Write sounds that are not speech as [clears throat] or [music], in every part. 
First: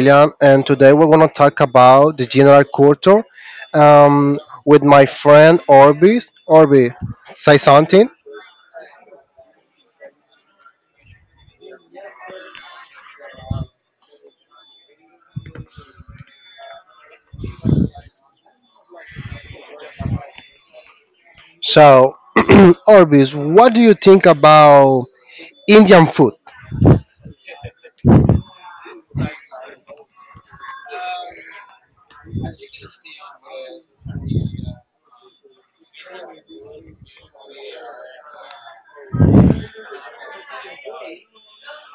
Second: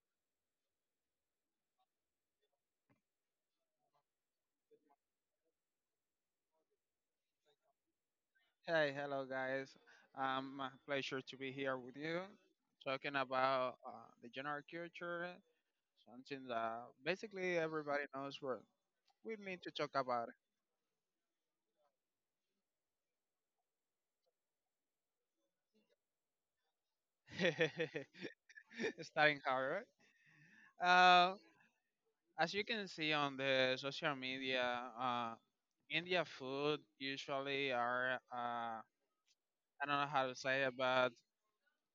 William, and today we're going to talk about the general culture um, with my friend Orbis. Orbis, say something. Hey, hello guys. A pleasure to be here with you, talking about the general culture, something that basically everybody knows, but we need to talk about So, [clears throat] Orbis, what do you think about Indian food? [laughs] it. Starting hard, right? Uh, as you can see on the social media, India food usually are I don't know how to say it, but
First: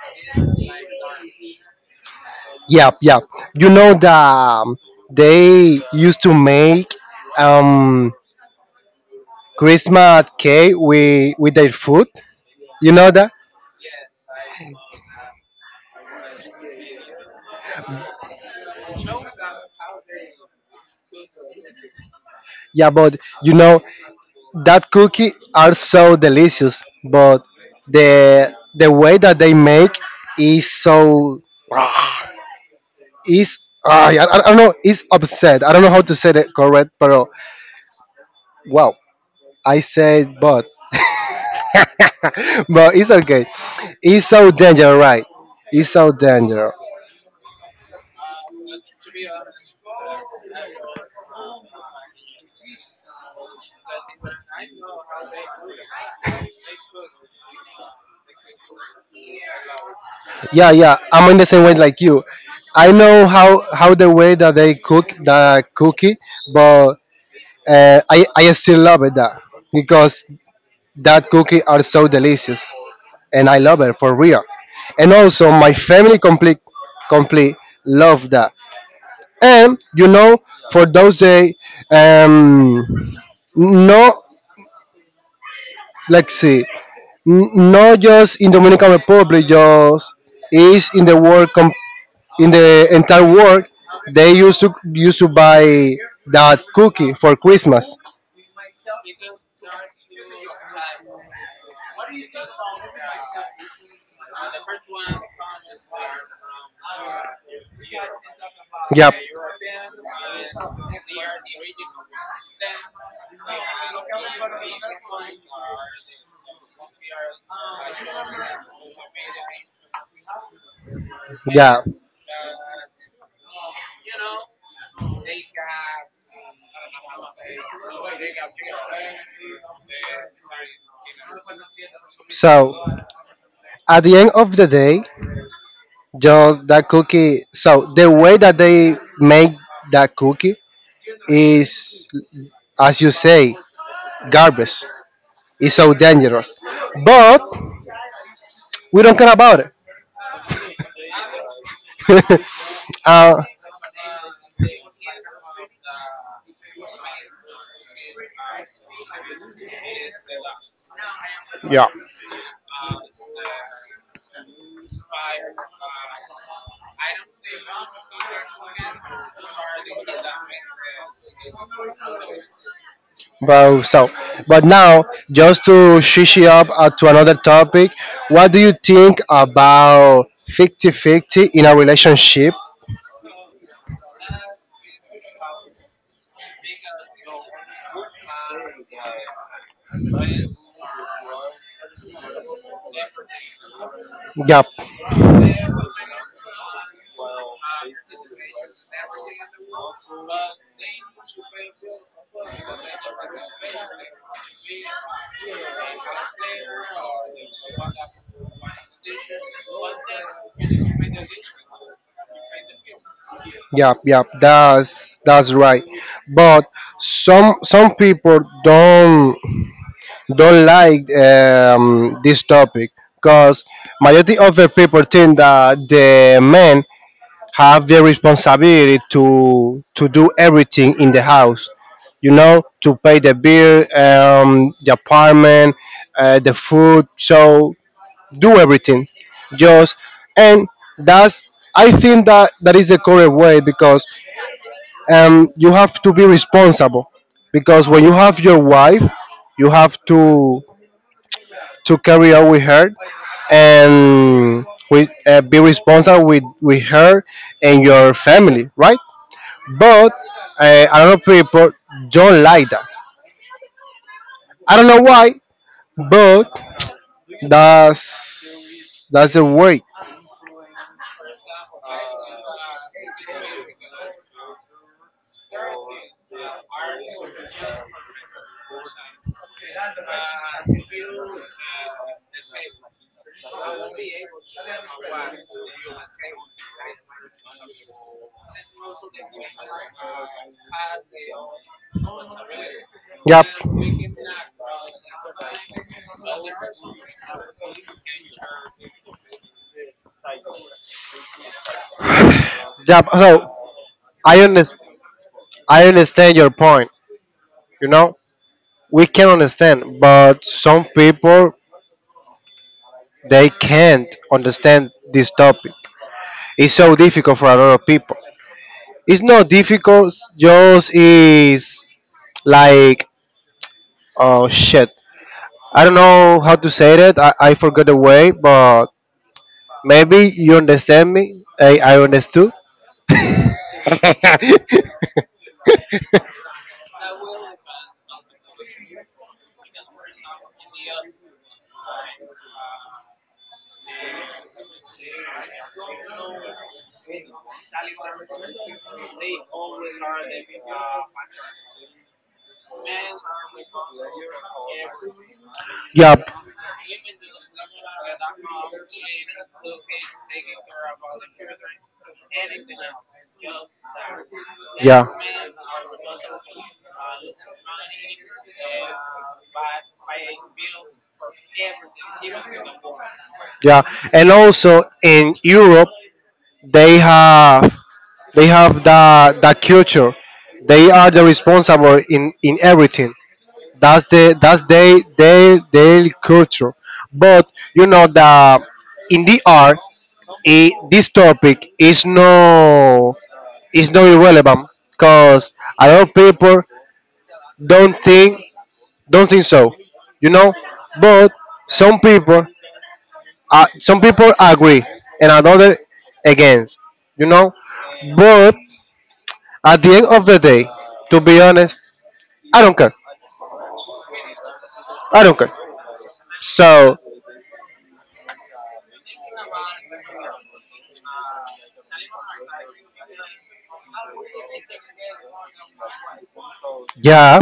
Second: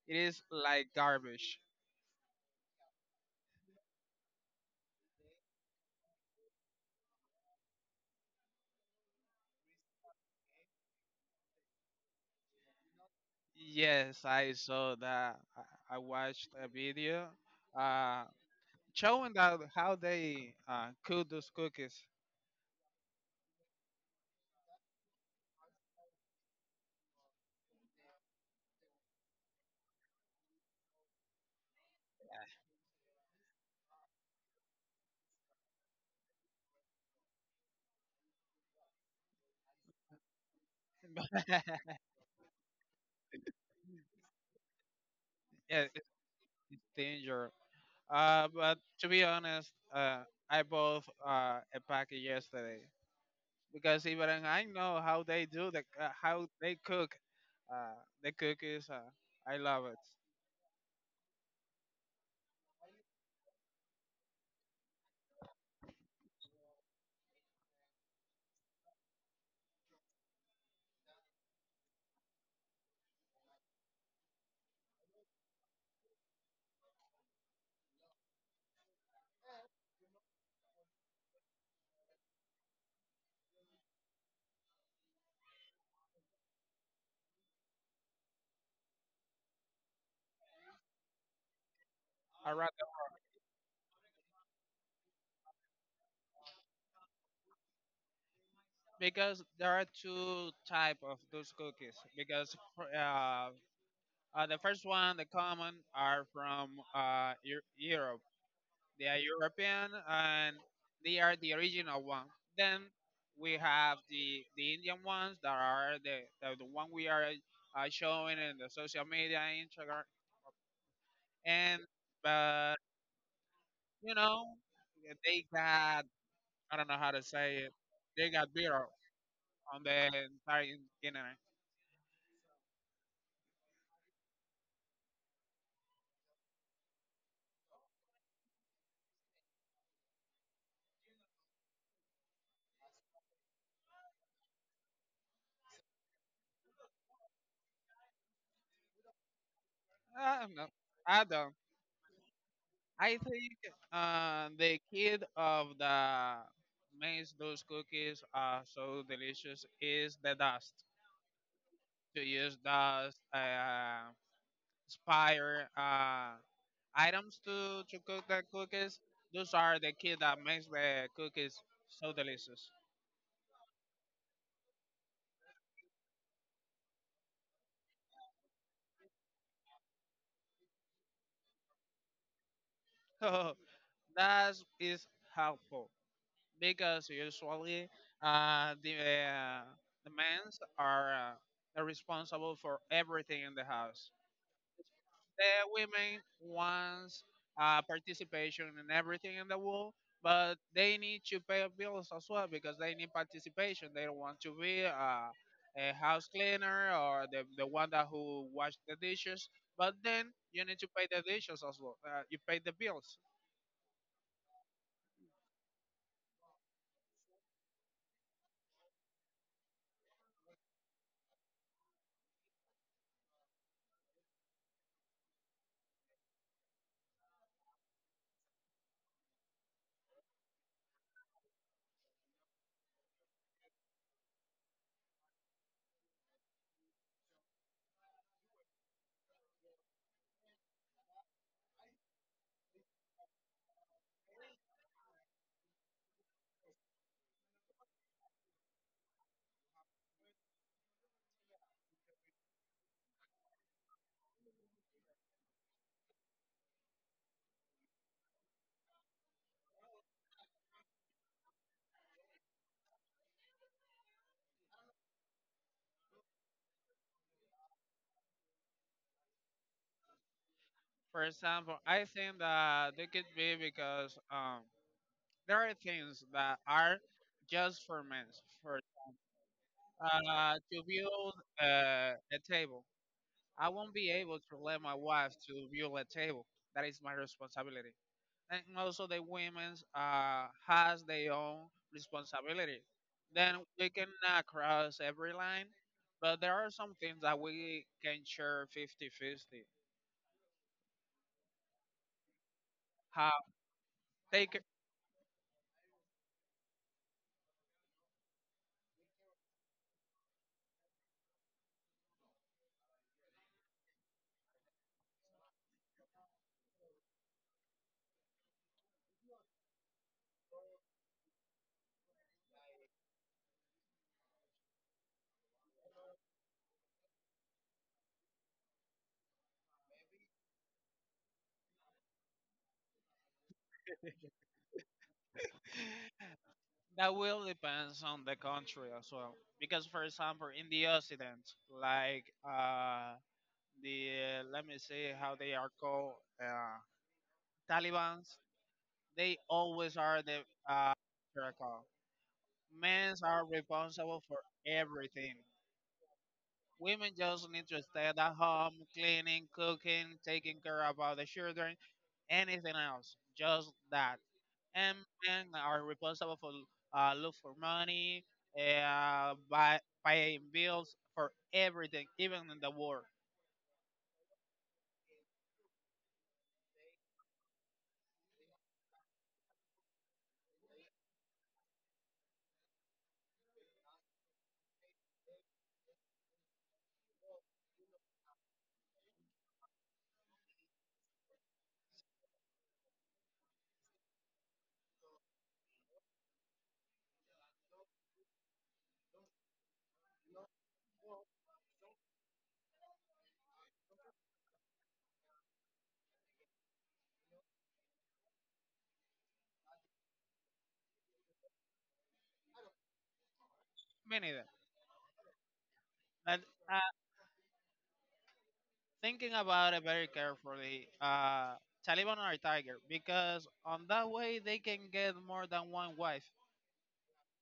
it is like garbage. Yep, yep. You know that they used to make um, Christmas cake with their food. You know that? Yes, I saw that. I watched a video. Uh, Showing that how they cook those cookies. Yeah, but you know that cookie are so delicious but the way that they make is so is ah, I don't know is upset. I don't know how to say it correct but wow, I said. But [laughs] Yeah, [laughs] but it's okay. It's so dangerous, right? It's it's so dangerous. danger. But to be honest, I bought a packet yesterday because even I know how they do the how they cook uh, the cookies. I love it. Yeah, yeah, I'm in the same way like you. I know how the way that they cook the cookie, but I still love it, that, because that cookie are so delicious, and I love it for real. And also, my family complete love that. And you know, for those day, um, no, let's see, not just in Dominican Republic, just is in the world, in I rather the entire world. They used to buy that cookie for Christmas. because there are two type of those cookies. Because uh, the first one, the common, are from Europe. They are European and they are the original one. Then we have the Indian ones that are the one we are showing in the social media, Instagram, and but you know they got I don't know how to say it. They got bitter on the entire internet. So, at the end of the day, just that cookie. So the way that they make that cookie is, as you say, garbage. It's so dangerous, but we don't care about I don't know. I don't. it. [laughs] I uh, think the kid of the makes those cookies are so delicious is the dust. yeah. To use those inspire items to cook the cookies. Those are the key that makes the cookies so delicious. [laughs] Well, so, but now just to switch it up to another topic, what do you think about 50-50 in a relationship? So that is helpful because usually uh, the uh, the men are responsible for everything in the house. Yep, The women wants participation in everything in the world, but they need to pay bills as well because they need participation. They don't want to be a house cleaner or the one that who wash the dishes. But then you need to pay the dishes as well. You pay the bills. yep, yep. That's right. But some people don't don't like this topic because majority of the people think that the men have the responsibility to do everything in the house, you know, to pay the bill, the apartment, the food, so do everything, just, and that's, I think that that is the correct way because you have to be responsible, because when you have your wife, you have to carry out with her, and with be responsible with her and your family, right? But a lot of people don't like that. I don't know why, but that's the way. For example, I think that they could be because there are things that are just for men. For to build a table, I won't be able to let my wife to view a table. That is my responsibility. And also the women has their own responsibility. Yep. Then we cannot cross every line, but there are some things that we can share fifty-fifty. Yeah, How so I take it- understand. I understand your point. You know, we can understand, but some people they can't understand this topic. It's so difficult for a lot of people. It's not difficult. Just is like, oh shit. I don't know how to say that. I forgot the way, but maybe you understand me. I understood. [laughs] [laughs] that will depends on the country as well. Because for example, in the Occident, like the let me see how they are called, uh, Taliban. They always are the uh, miracle. Men are responsible for everything. Women just need to stay at home, cleaning, cooking, taking care about the children, anything else. Just that. And men are responsible for look for money, buy, paying bills for everything, even in the war. Yeah, and also in Europe they have they have the culture. They are the responsible in everything. That's they their culture. But you know, the in the art, I this topic is is no irrelevant because a lot of people don't think don't think so. You know, but some people, some people agree, and another against. You know, but at the end of the day, to be honest, I don't care. Many of I don't care. them. So Thinking about it very carefully. Taliban or Tiger, because on that way they can get more than one wife. yeah,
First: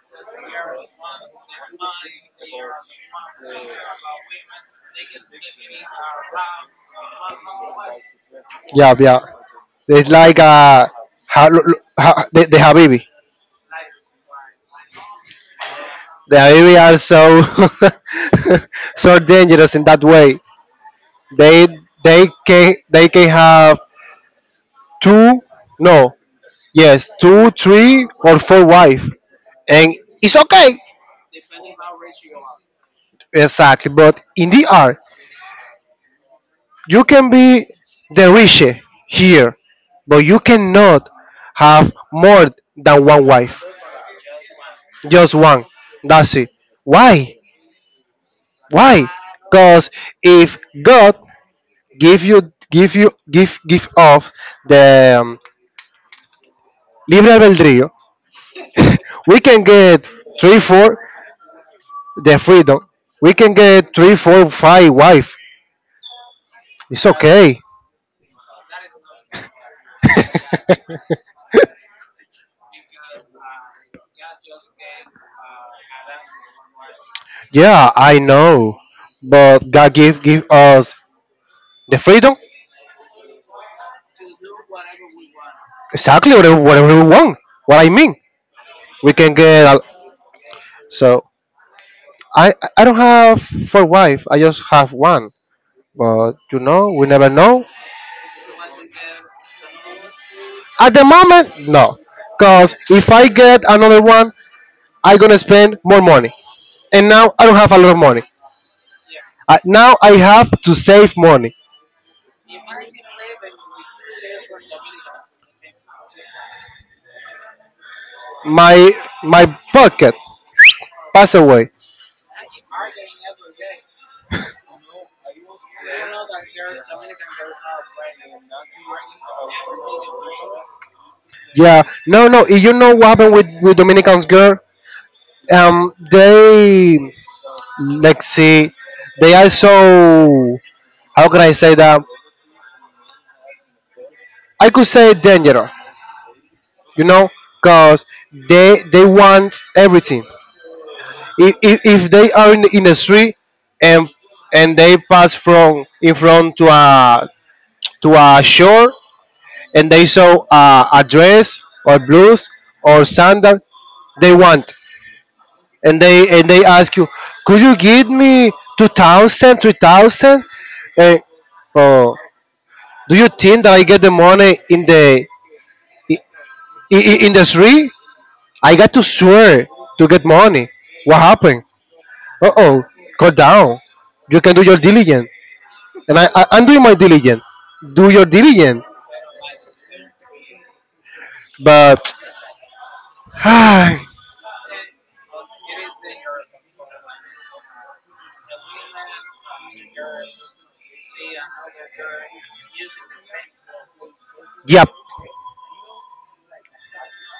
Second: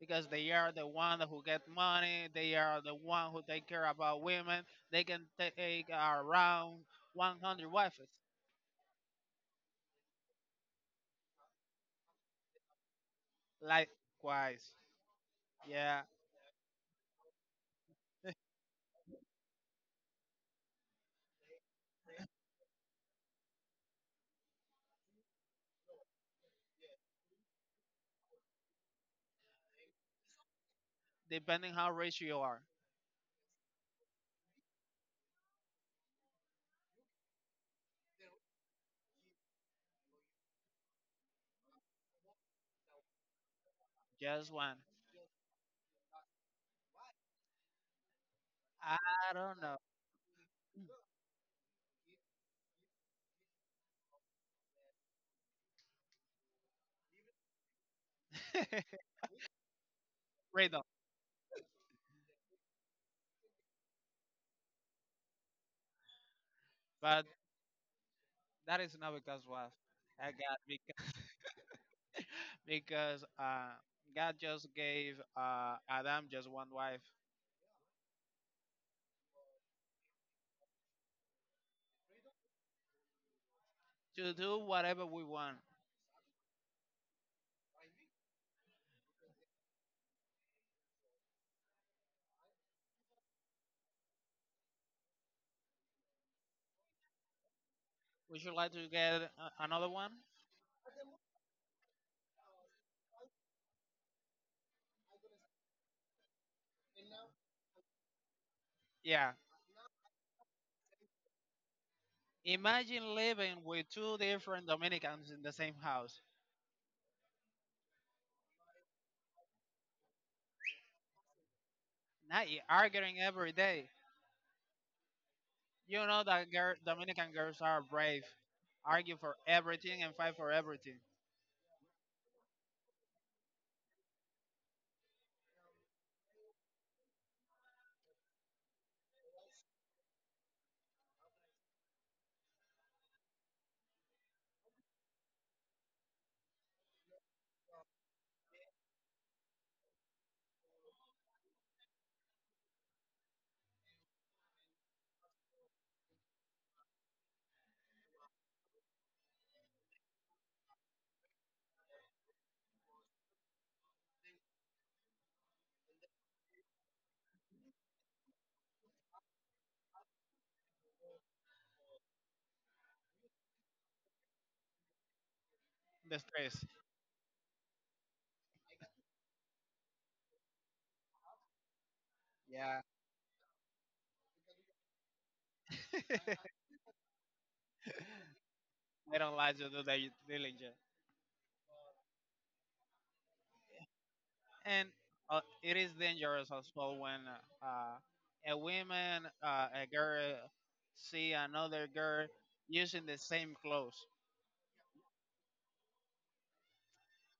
Because they are the one who get money, they are the one who take care about women. They can take around 100 wives. yeah, yeah. It's like ha, lo- lo- ha, the Habibi. Likewise, yeah, The Habibi are so [laughs] so dangerous in that way. They they can have two, no, yes, two, three, or four wife, and it's okay. depending how rich you are, Exactly, but in the art, you can be the rich here, but you cannot have more than one wife, just one. just one. That's it. Why? Why? I don't know, Because if God give you give you give give off the libre albedrío, we can get [laughs] three, Radon, four the freedom. We can get three, four, five wife. It's but okay. that is not because wife. I got [laughs] because God just gave Adam just one wife Yeah, I know, but God give us the freedom. to do whatever we want. Exactly, whatever we want. What I mean, we can get. A, so I don't have four wife. I just have one. But you know, we never know. Would you like to get a- another one? At the moment, no, cause if I get another one, I gonna spend more money. And now I don't have a lot of money. Yeah. Now I have to save money. Imagine living with two different Dominicans in the same house. My my pocket pass away. Not y- arguing every day. You know that girl, Dominican girls are brave, argue for everything and fight for everything. Yeah, no, no. You know what happened with Dominicans girl? They, let's see, they are so, how can I say that? I could say dangerous, you know, cause they want everything. If they are in in the street, and and they pass from in front to a shore, and they saw a dress or blouse or sandal, they want. And they ask you, could you give me 2,000, 3,000? And oh, do you think that I get the money in the i- The stress. In the street? I got to swear to get money. What happened? Uh Yeah. oh, go down. You can do your diligence, and [laughs] I'm doing my diligence. Do your diligence, They don't like to do their diligence. but [sighs] hi. And it is dangerous as well when a woman, a girl, see another girl using the same clothes. Yep.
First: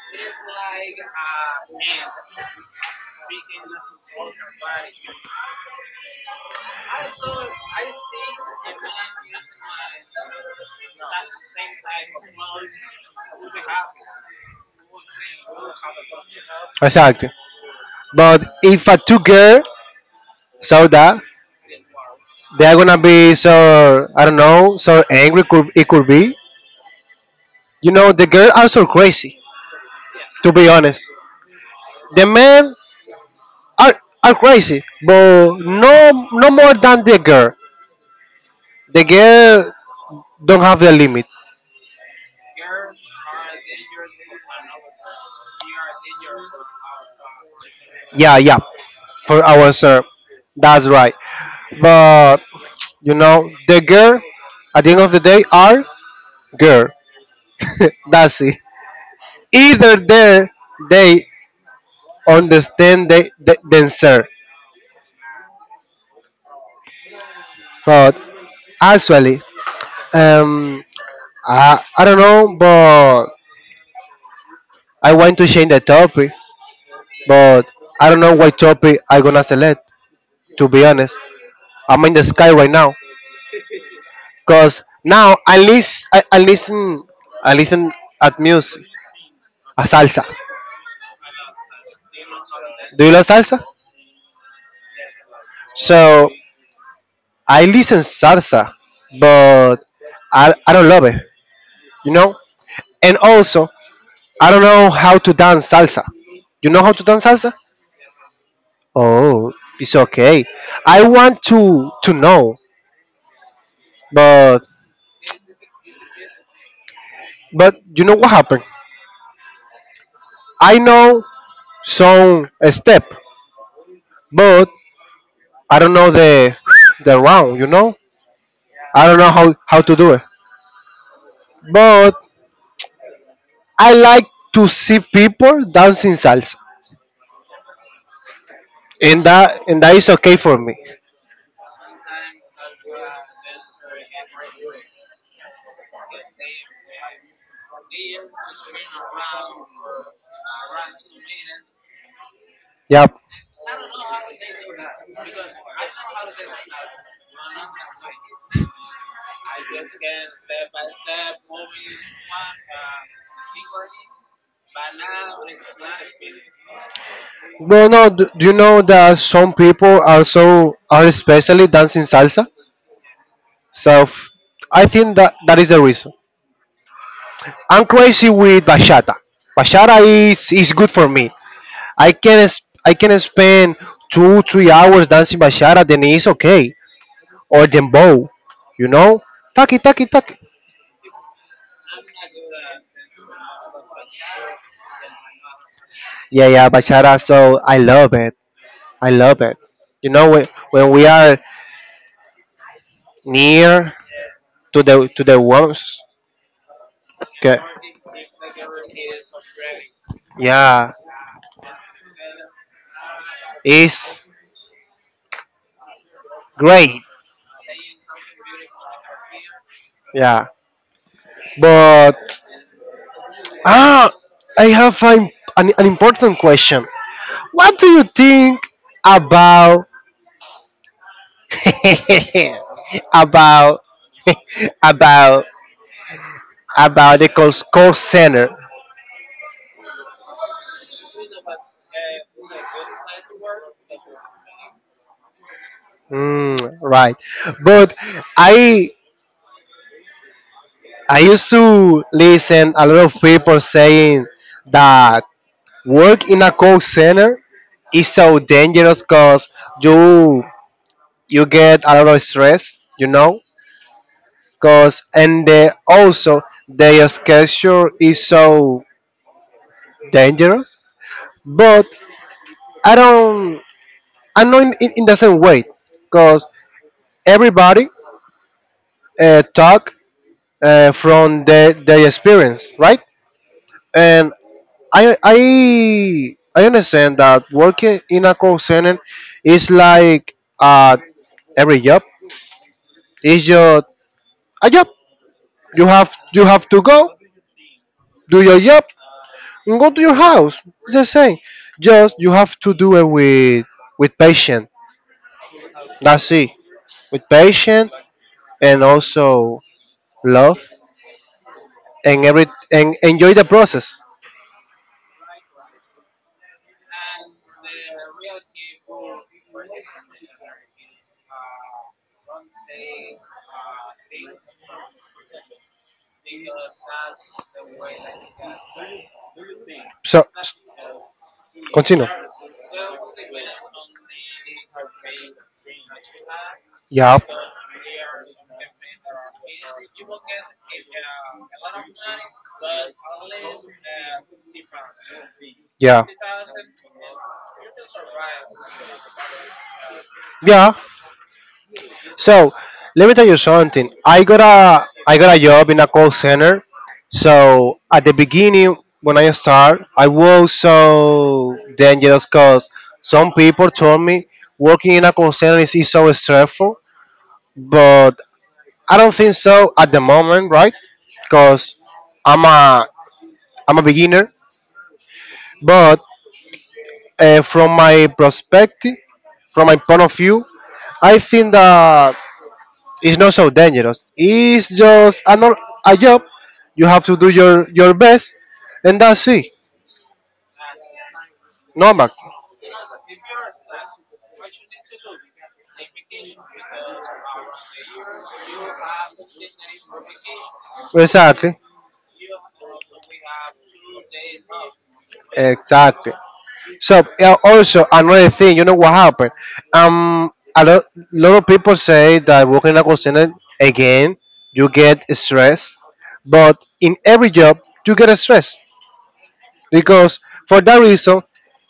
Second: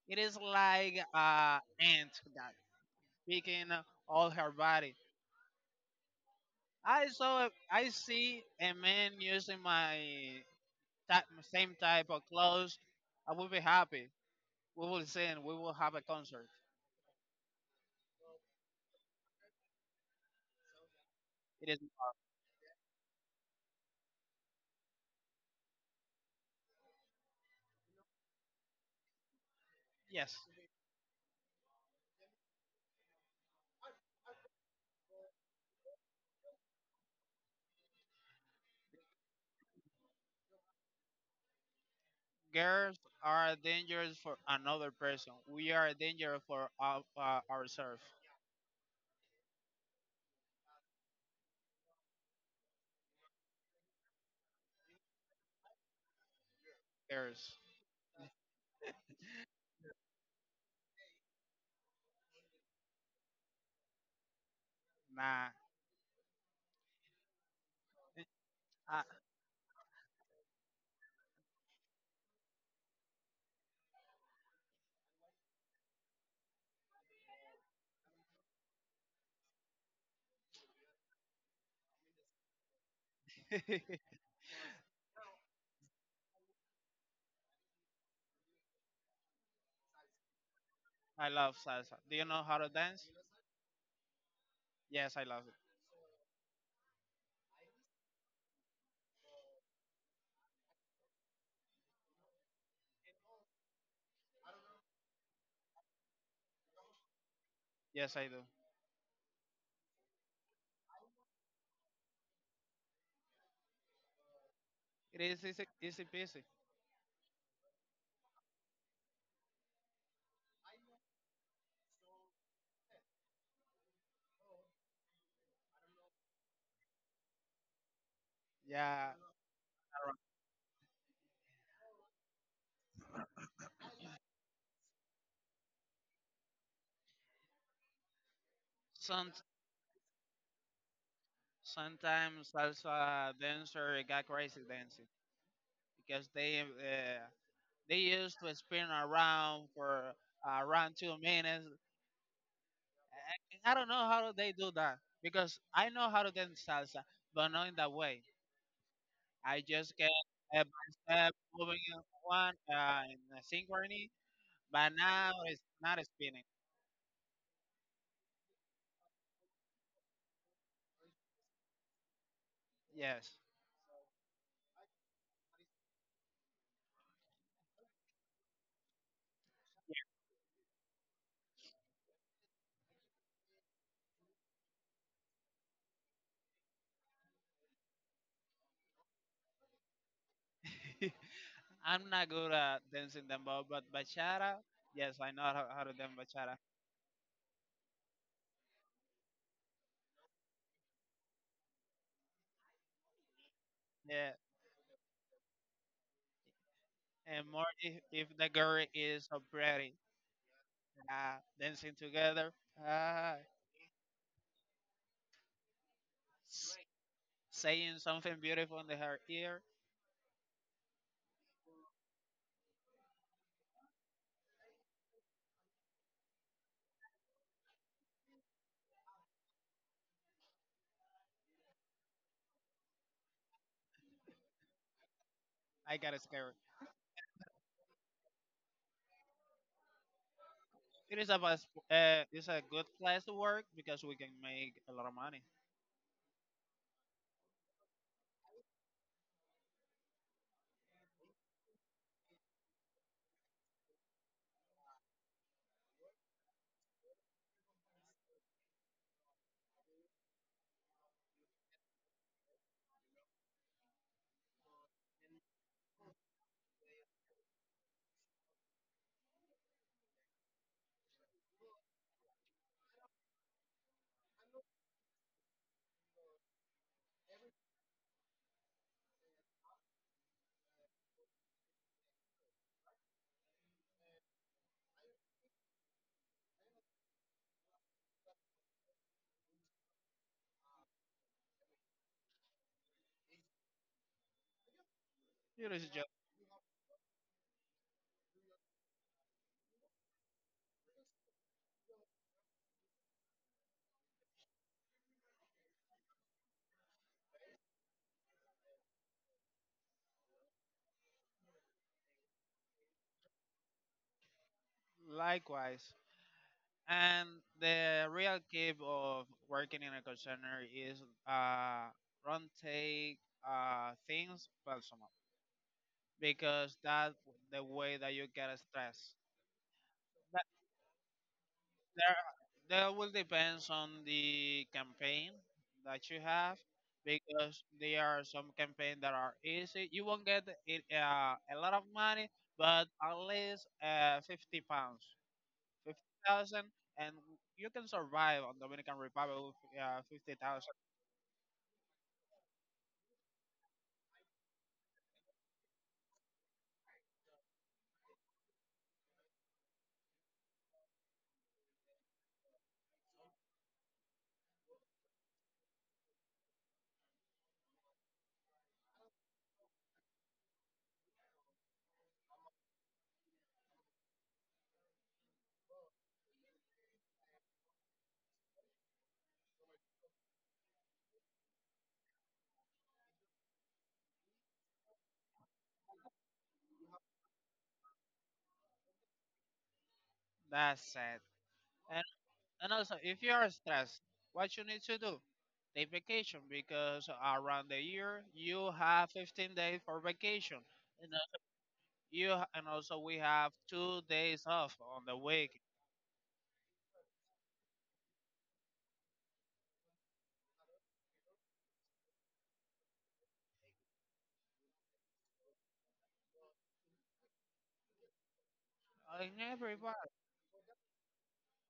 It is like ant that picking all her body. I saw, a- I see a man using my ta- same type of clothes. I will be happy. We will sing. We will have a concert. Exacto. But if a two girl saw that, It is they're gonna be so, I don't know, so angry. Could it could be? You know, the girls are so crazy. yes. To be honest, the men are crazy, but no more than the girl. The girl don't have the limit. Girls are dangerous for another person. We are dangerous for our, ourselves. Yeah, yeah, for our sir, that's right. But you know, the girl at the end of the day are girl. Girls, [laughs] That's it. Either there they understand themselves, nah. but I, actually, um, I don't know, but I want to change the topic, but I don't know what topic I gonna select. To be honest, I'm in the sky right now, [laughs] cause now I listen at music, a salsa. I love salsa. Do you know how to Do dance? you love salsa? Yes, I love it. So I listen salsa, but I don't love it. You know, and also, I don't know how to dance salsa. You know how to dance salsa? Yes, I do. Oh, it's okay. I want to know, but It is easy, easy peasy. but you know what happened? I know some step, but I don't know the round. You know, I Yeah. don't know how to do Around. it. But I like to see people dancing salsa, and Some that is okay for me. sometimes salsa dancer got crazy dancing because they used to spin around for around 2 minutes. Yeah. I don't know how they do that because I know how to dance salsa, but not in that way. I just get step by step, moving in one in a synchrony, but now it's not spinning. No, no. Do, do you know that some people are so are especially dancing salsa? Yes, So f- I think that that is the reason. I'm crazy with bachata. Bachata is good for me. I can spend 2 or 3 hours dancing bachata. Then it's okay. Or dembow, you know. Taki taki taki. [laughs] I'm not good at dancing dembow, but bachata, yes, I know how to dance Yeah, bachata. yeah, bachata. So I love it. I love it. You know when we are near Yeah, to the woman. and Okay. more if the girl is so pretty, Yeah, dancing together, uh, it's s- great. saying something beautiful in her ear, Yeah, but ah, I have an important question. What do you think about [laughs] about [laughs] about I got scared. about the call center? It is a best, it's a good place to work because we can make a lot of money. Mm, right, but I I used to listen a lot of people saying that work in a call center, it's so dangerous because you you get a lot of stress, you know, because, and they also their schedule is so dangerous, but I don't, I'm not in the same way, because everybody talk from their experience, right? And I understand that working in a call center is like every job is your a job. It is You just have to go, do your job, and go to your house. It's the same. Just you have to do it with patience. That's it. With patience and also love and every and enjoy the process. likewise. And the real key of working in a call center is uh, don't take things personal because that's the way that you get stressed. So s- continue. There that will depends on the campaign that you have Yeah. because there are some campaign that are easy, you won't get it, a lot of money, but at least 50 pounds, Yeah. 50,000. And you can survive on dominican republic with 50,000. Yeah. So let me tell you something. I got a job in a call center. So at the beginning when I start, I was so dangerous because some people told me working in a call center is so stressful, but I don't think so at the moment, right? Because I'm a I'm a beginner, but from my perspective, from my point of view, I think that it's not so dangerous. It's just a, a job. You have to do your best, and that's it. That's it. and, Normal. and also if you are stressed, what you need to do, take vacation because around the year you have 15 days for vacation. Exactly. You h- and also we have 2 days off on the week. Exactly. So also another thing, you know what happened? Um, a lot, lot of people say that working in a call center, again, you get stress, but in every job you get stress, And everybody, because for that reason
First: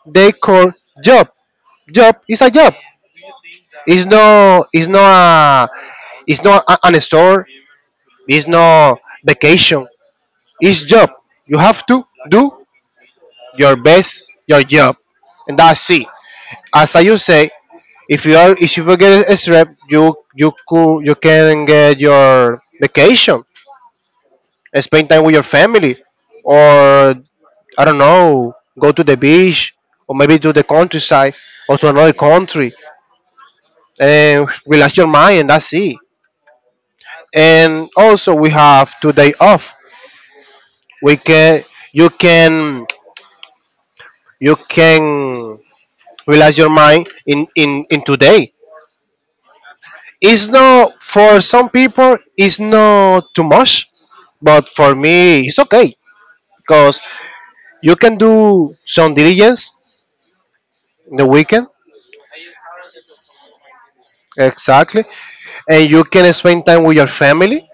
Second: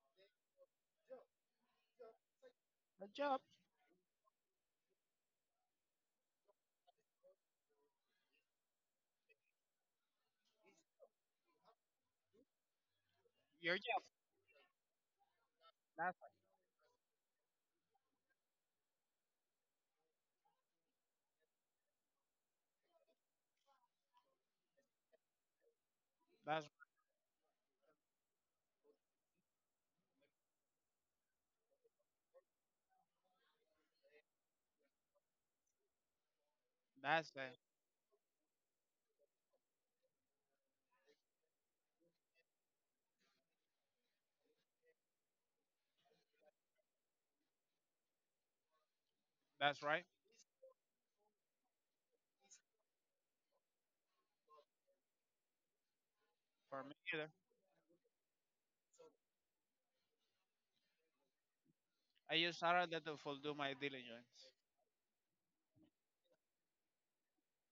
they call job. Job is a job. the job, It's no, a, it's not a, an store. It's not vacation. It's job. You have to do your your job. best, your job, and that's it. That's As I just say, if you are, if you get a strep, you could, you can get your vacation, and spend time with your family, that's or I don't know, go to the beach, or maybe to the countryside, or to another country, and relax your mind, and that's it. that's the, And also we have today off. We can you can you can relax your mind in today. that's right It's not For some people it's not too much, but for me it's okay, for me because either. you can do some diligence in the weekend. I use Saturday to fulfill my diligence. Exactly. And you can spend time with your family,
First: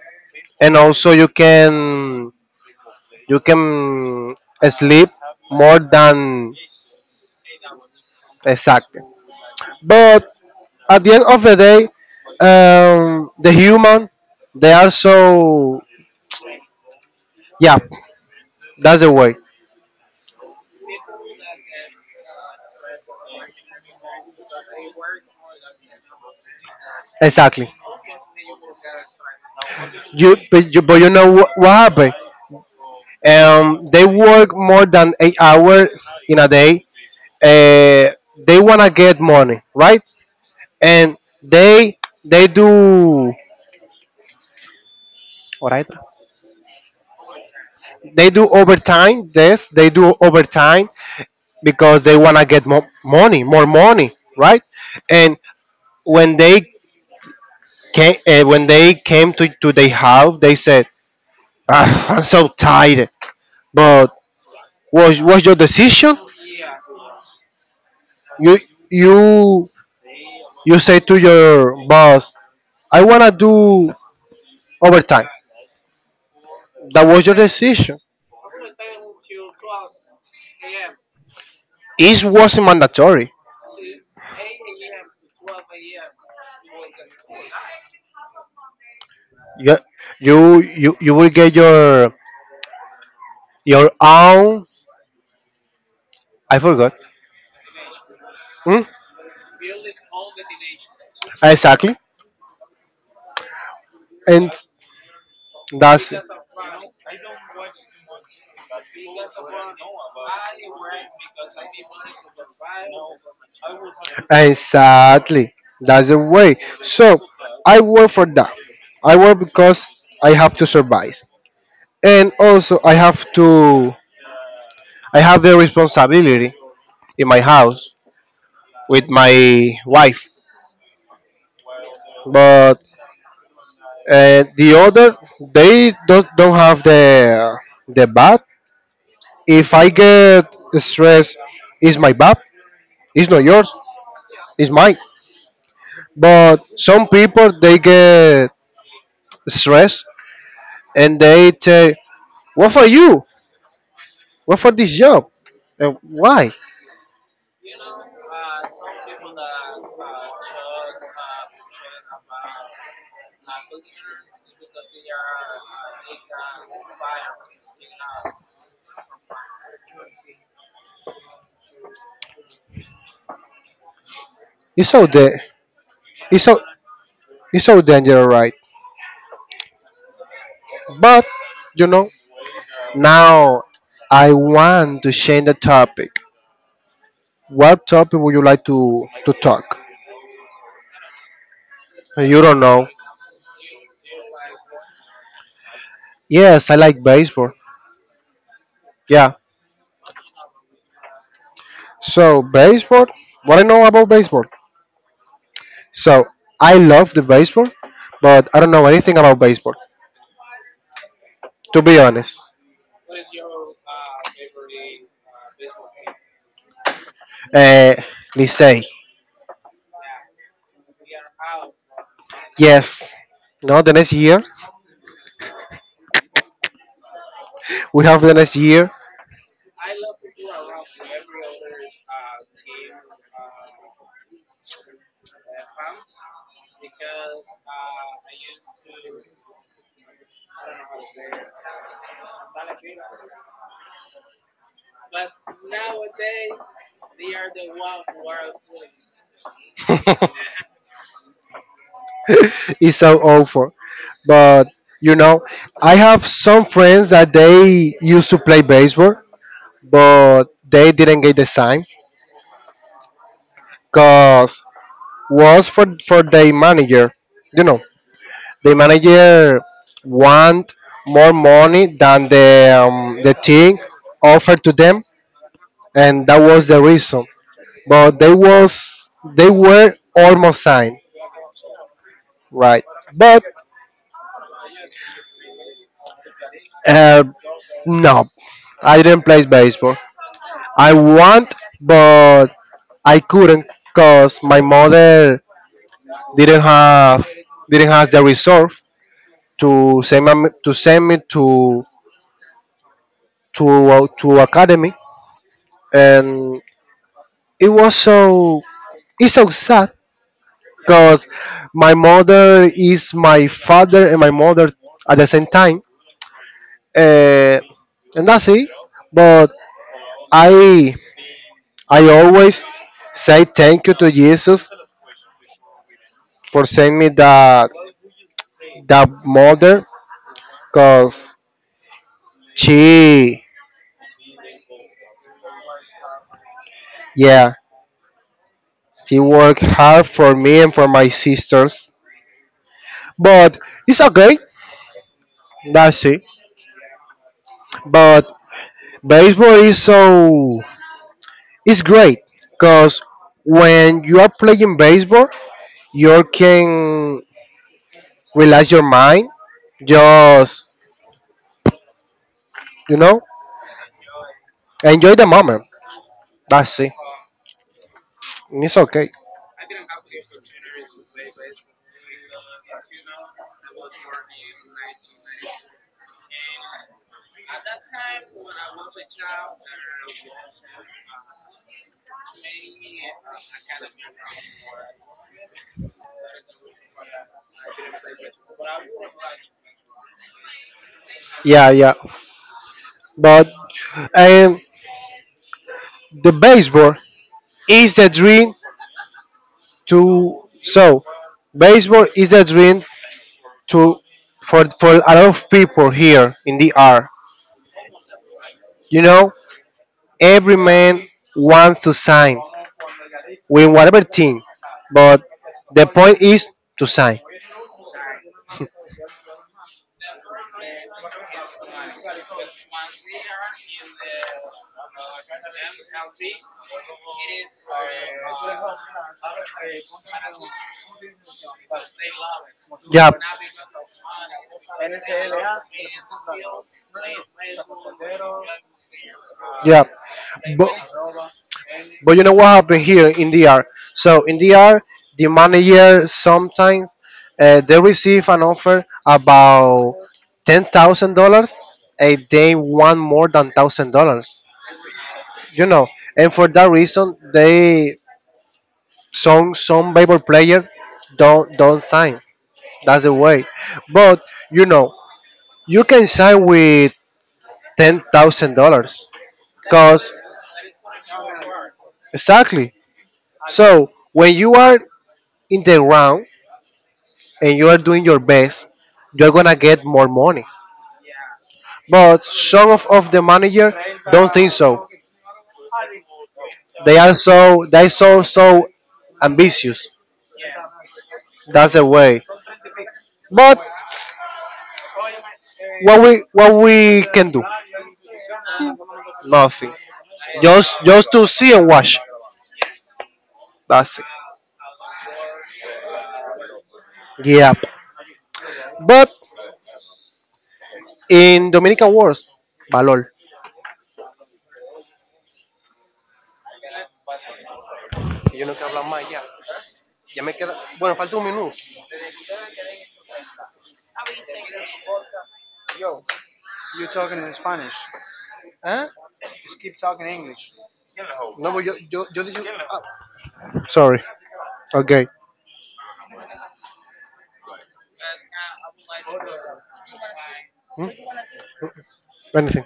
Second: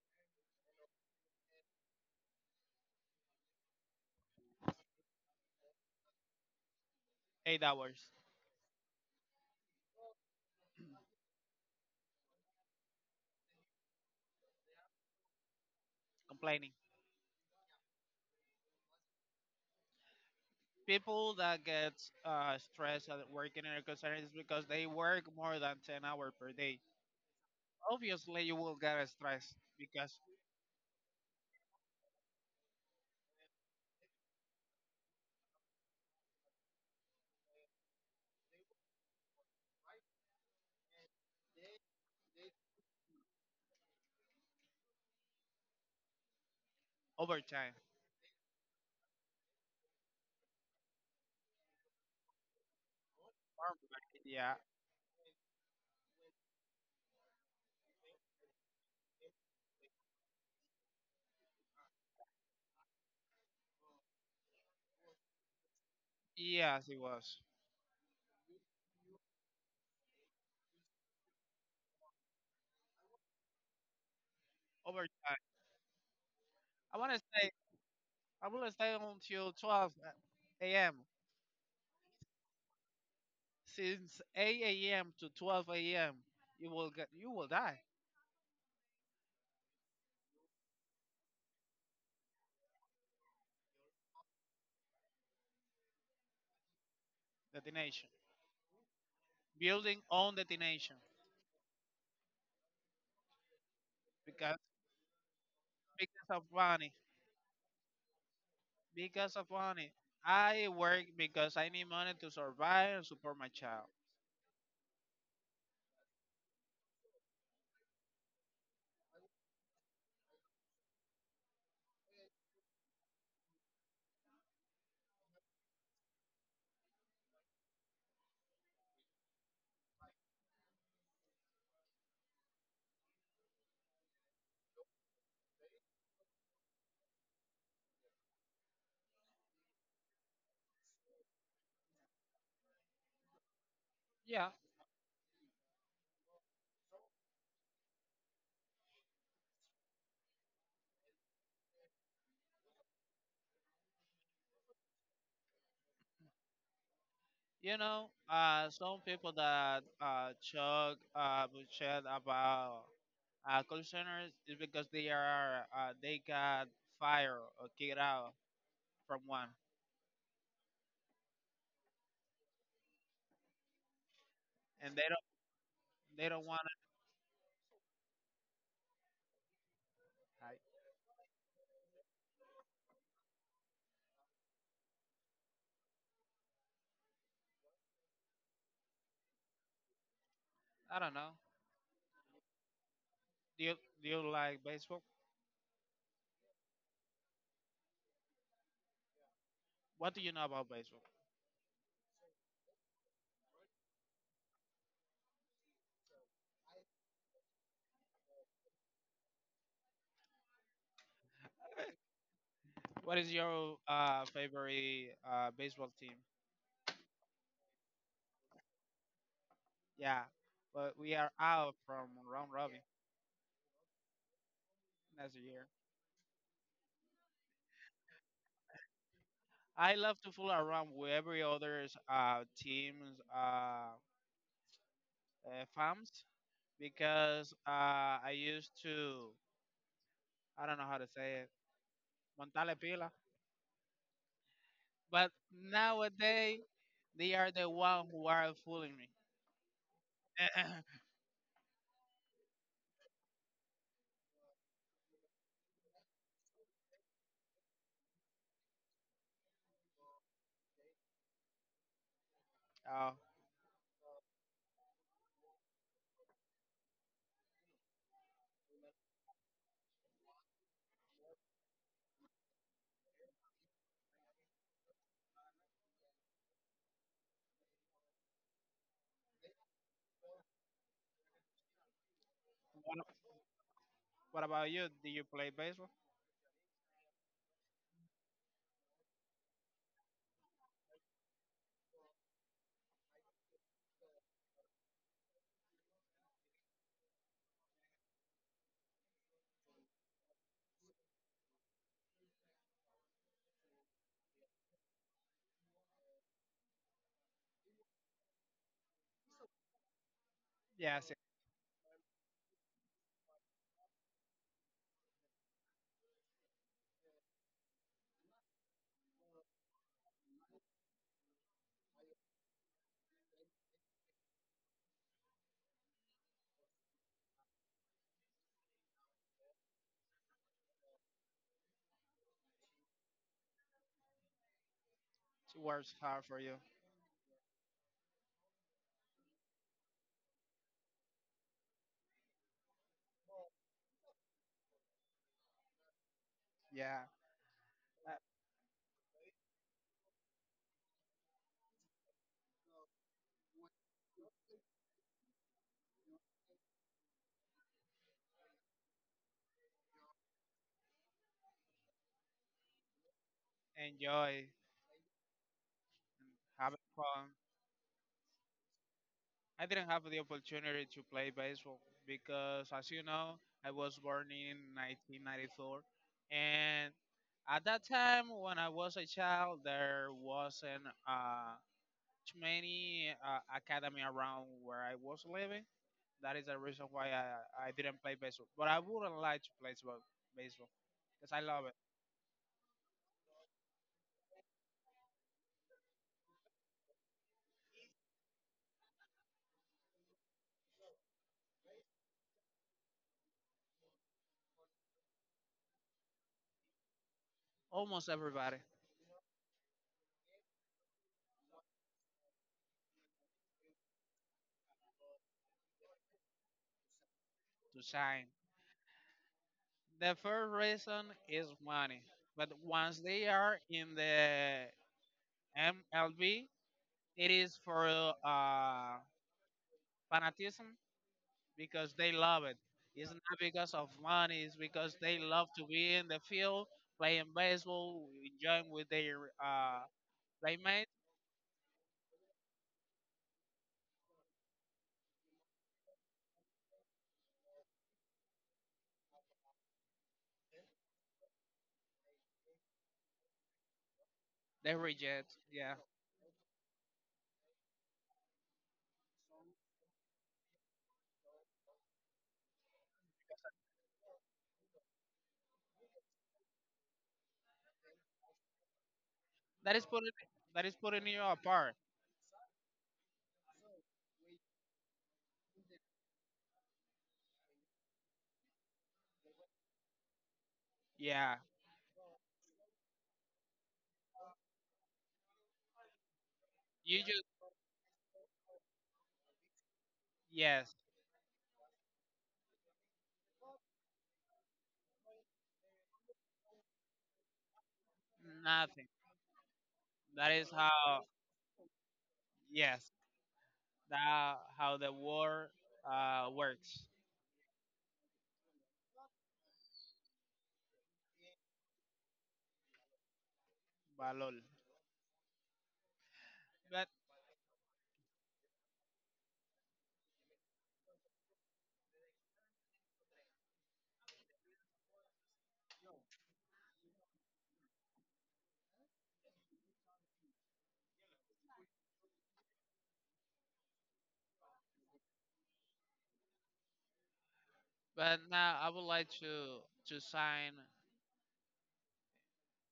and also you can sleep more than. 8 hours Exactly. But at the end of the day, the human, they are so. complaining. Yeah. That's the way. People that get stressed at working in a concern is because they work more than 10 hours per day. Exactly. Obviously, you will get stressed because But you know what happened? They work more than 8 hours in a day. Uh, they wanna get money, right? And they they do alright. overtime. They do overtime. Yes, they do overtime because they wanna get more money, Yeah, right? And when they when they came to their house, they said, "Ah, I'm so tired. But was your decision? yes, it was You you you say to your boss, I wanna do overtime. overtime. I That want to was your say decision. I will stay until 12 a.m. It wasn't mandatory. Since 8 a.m. to 12 a.m., you will get you will die. You you will get your own. I forgot. Detonation. Hmm? Building on detonation Exactly. And because that's it. because of money. Because of money. I work because I need money to survive and support my child. Exactly. That's the way. So I work for that. I work because I have to survive. And also I have the responsibility in my house with my wife. But the other, they don't have the bad. If I get stressed, it's my bad. It's not yours. Yeah, It's mine. But some people, they get stressed, and they say, "What for you? What for this job? And why? you know, some people that talk bullshit about call centers is because they are they got fired or kicked out from one It's and they so da- They don't it's want so it's so dangerous, right?" But you know, now I want to change the topic. What topic would you like to talk? to. I don't know. You don't know. Do you do you like baseball? Yes, I like baseball. Yeah. What do you know about baseball? So baseball. What I know about baseball. So I love the baseball, but I don't know anything about baseball. To be honest, What is your favorite baseball team? uh, let's say. Yeah, but we are out from round robin Yes. No, the next year. next year. We have the next year. I love to fool around with every other uh, team's farms because I used to I don't know how to say it montale pila, but nowadays they are the one who are fooling me. [laughs] [coughs] It's so awful. But you know, I have some friends that they used to play baseball, but they didn't get the sign because was for the manager. You know, the manager want more money than the team offered to them, and that was the reason. But they were almost signed, right? [laughs] Oh. But What about you? Do you play baseball? uh. No, I didn't play baseball. I want, but I couldn't because my mother didn't have didn't have the resource to send me to academy, and it was so it's so sad Yes, it because my mother is my father and my mother at the same time, uh, and that's it. But I I always say thank you to Jesus for sending me that mother because she works hard for you. yeah, she worked hard for me and for my sisters, but it's okay. That's it. Yeah. Uh, But baseball is so it's great, because when you are playing baseball you can relax your mind, just, you know Enjoy enjoy the moment. and having That's it. fun. It's okay. I didn't have the opportunity to play baseball because, as you know, I was born in 1994, and at that time, when I was a child, there wasn't too many academy around where I was living. That is the reason why I didn't play baseball. But I wouldn't like to play baseball because I love Yeah, it. yeah. But and the baseball is the dream to so baseball is the dream to for a lot of people here in the R. Almost everybody You know, every man wants to sign with whatever team, but the point is to sign. to sign. The first reason is money, but once they are in the [laughs] MLB, it is for uh, fanatism because they love it. Ya, It's yeah. not because of money; it's because they love to be in the field playing baseball, enjoying with their uh, Yeah. But, playmates. but, you know what happened here in DR? So in DR, the manager sometimes they receive an offer about $10,000, and they want more than $1,000. They reject, you yeah. know and for that reason, they, some baseball player don't sign. That's the way. But you know, you can sign with $10,000 That is putting because that is putting you apart. exactly. So when you are in the round and you are doing your best, you're gonna get more money. Yeah, But some of the manager don't think so. you they are just so they so so ambitious. yes, That's the way. But what we can do? Hmm. nothing. Nothing. That is Just how just to see and watch. yes That's it. that how the war works Yeah. But in Dominican words, valor. by LOL. But Yo no quiero hablar más ya. Ya me queda. Bueno, falta un minuto. ¿Ah? No, pues yo yo yo dije. Ah, Sorry. Okay. but now I would like to sign. Hmm? Anything.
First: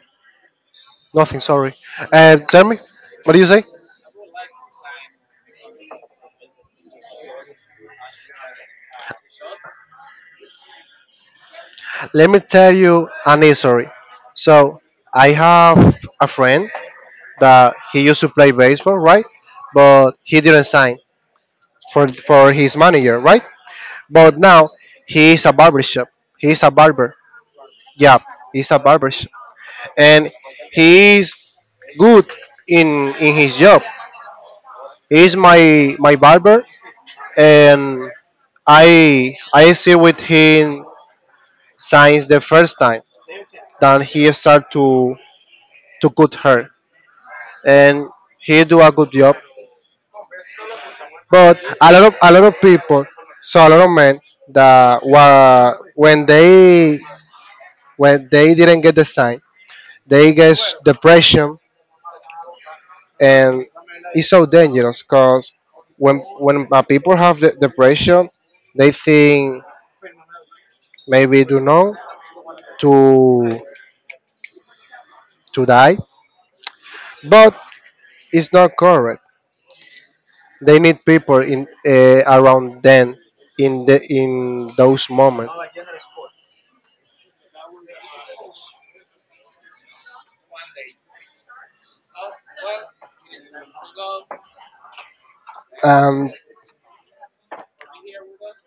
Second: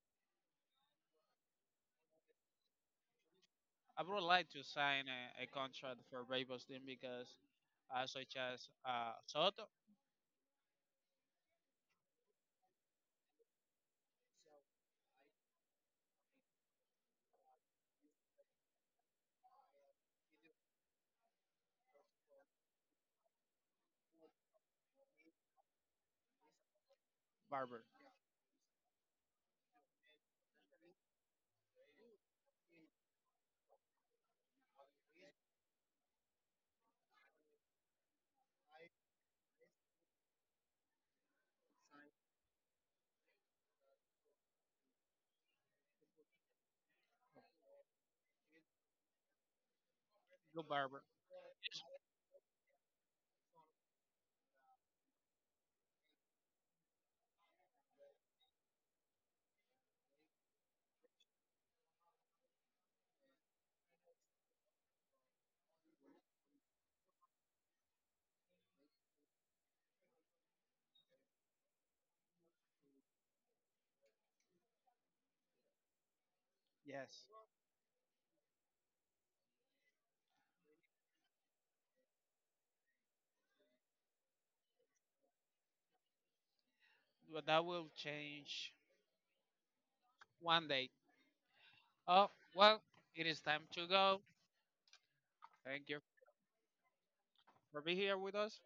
Nothing. Sorry. Tell me. What do you say? I would like to sign a contract for Rainbow Team because, such as Soto Let me tell you an history. So I have a friend that he used to play baseball, right? But he didn't sign for his manager, right? But now he is a barbershop. He is a barber. Barber, Yeah, he's a barbershop, and he is good in his job. He's my barber, and I see with him since the first time that he start to cut her, and he do a good job. good Barber, But a lot of people, so a lot of men that were when they didn't get the sign, they get depression, and it's so dangerous because when people have the depression, they think maybe do know to to die, Yes. but it's not correct. They need people in around them in those moments. But that will change one day. Oh well, it is time to go. Thank you Um, for being here with us.